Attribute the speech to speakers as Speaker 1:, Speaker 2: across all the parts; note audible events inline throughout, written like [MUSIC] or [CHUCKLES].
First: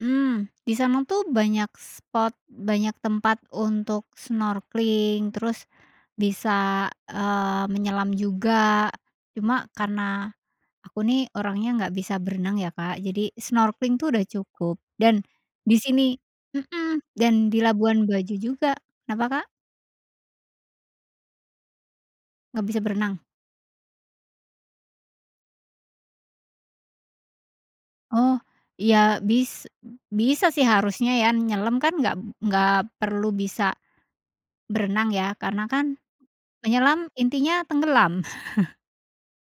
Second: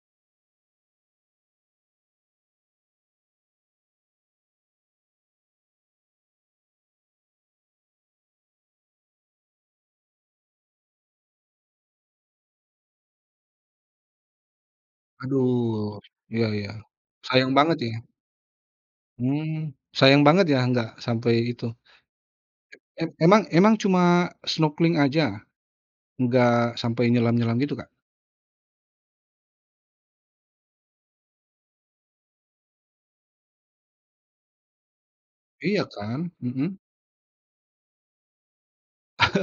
Speaker 1: Mmm, di sana tuh banyak spot, banyak tempat untuk snorkeling terus, bisa, eee, menyelam juga, cuma karena, aku nih orangnya nggak bisa berenang ya Kak, jadi snorkeling tuh udah cukup dan, di
Speaker 2: Aduh
Speaker 1: sini
Speaker 2: iya iya,
Speaker 1: mhm, dan
Speaker 2: sayang
Speaker 1: di
Speaker 2: banget ya.
Speaker 1: Labuan Bajo kenapa Kak?
Speaker 2: Mmm, sayang banget ya nggak sampai itu.
Speaker 1: Enggak bisa
Speaker 2: E e
Speaker 1: berenang?
Speaker 2: emang emang cuma snorkeling aja, enggak sampai nyelam-nyelam gitu Kak?
Speaker 1: Oh, iya bis bisa sih harusnya ya, nyelam kan enggak enggak perlu bisa, berenang ya karena
Speaker 2: Iya
Speaker 1: kan,
Speaker 2: kan. Mhm.
Speaker 1: menyelam intinya tenggelam. [CHUCKLES]
Speaker 2: [LAUGHS]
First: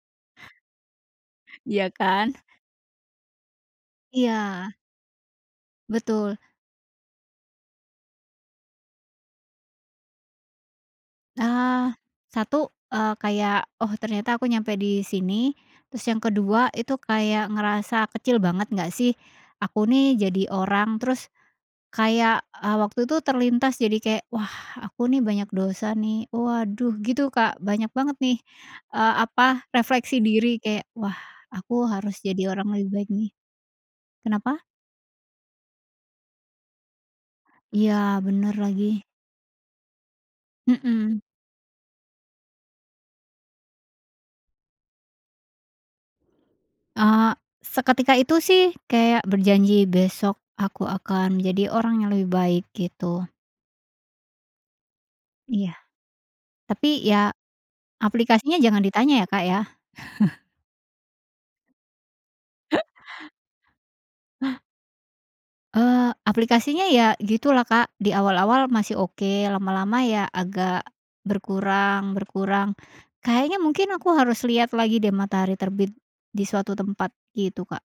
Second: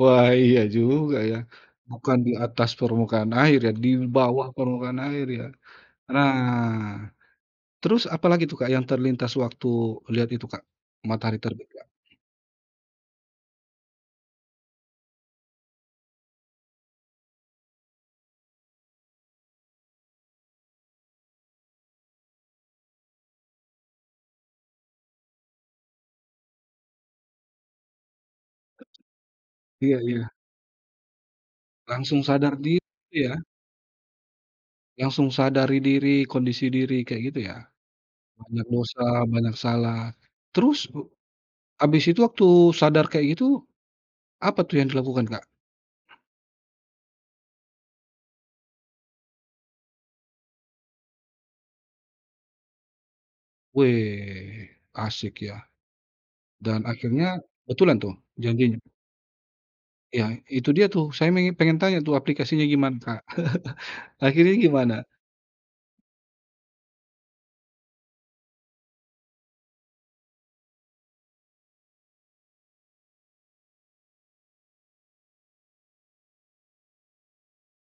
Speaker 2: Wah iya juga ya.
Speaker 1: Iya
Speaker 2: Bukan di
Speaker 1: kan?
Speaker 2: atas permukaan air ya di bawah
Speaker 1: Iya.
Speaker 2: permukaan air ya. Nah,
Speaker 1: Betul.
Speaker 2: terus apalagi itu Kak yang terlintas waktu lihat itu Kak, matahari terbit Kak.
Speaker 1: Eee, satu, eee, kayak oh ternyata aku nyampe di sini, terus yang kedua itu kayak ngerasa kecil banget nggak sih, aku nih jadi orang terus, kayak, eee, waktu itu terlintas jadi kayak wah aku nih banyak dosa nih waduh gitu Kak banyak banget nih, eee, apa
Speaker 2: Iya
Speaker 1: refleksi
Speaker 2: iya.
Speaker 1: diri kayak wah aku harus
Speaker 2: Langsung
Speaker 1: jadi
Speaker 2: sadar
Speaker 1: orang
Speaker 2: diri
Speaker 1: lebih baik nih.
Speaker 2: ya?
Speaker 1: Kenapa?
Speaker 2: Langsung sadari diri, kondisi diri kayak gitu ya,
Speaker 1: Iya bener
Speaker 2: banyak dosa,
Speaker 1: lagi.
Speaker 2: banyak salah, terus he
Speaker 1: Mhm.
Speaker 2: habis itu waktu sadar kayak gitu, apa tuh yang dilakukan Kak?
Speaker 1: Eee, seketika itu sih kayak berjanji besok aku akan jadi orang yang lebih baik gitu.
Speaker 2: Weh asyik ya,
Speaker 1: Iya,
Speaker 2: dan
Speaker 1: tapi ya,
Speaker 2: akhirnya betulan tuh
Speaker 1: aplikasinya
Speaker 2: janjinya?
Speaker 1: jangan ditanya ya Kak ya.
Speaker 2: Iya
Speaker 1: [CHUCKLES]
Speaker 2: itu dia tuh, saya pengen pengen tanya tuh aplikasinya
Speaker 1: [CHUCKLES]
Speaker 2: gimana Kak? [CHUCKLES] Akhirnya gimana?
Speaker 1: Eee, aplikasinya ya gitulah Kak di awal-awal masih oke, lama-lama ya agak, berkurang berkurang, kayaknya mungkin aku harus lihat lagi deh matahari terbit, di suatu tempat gitu Kak.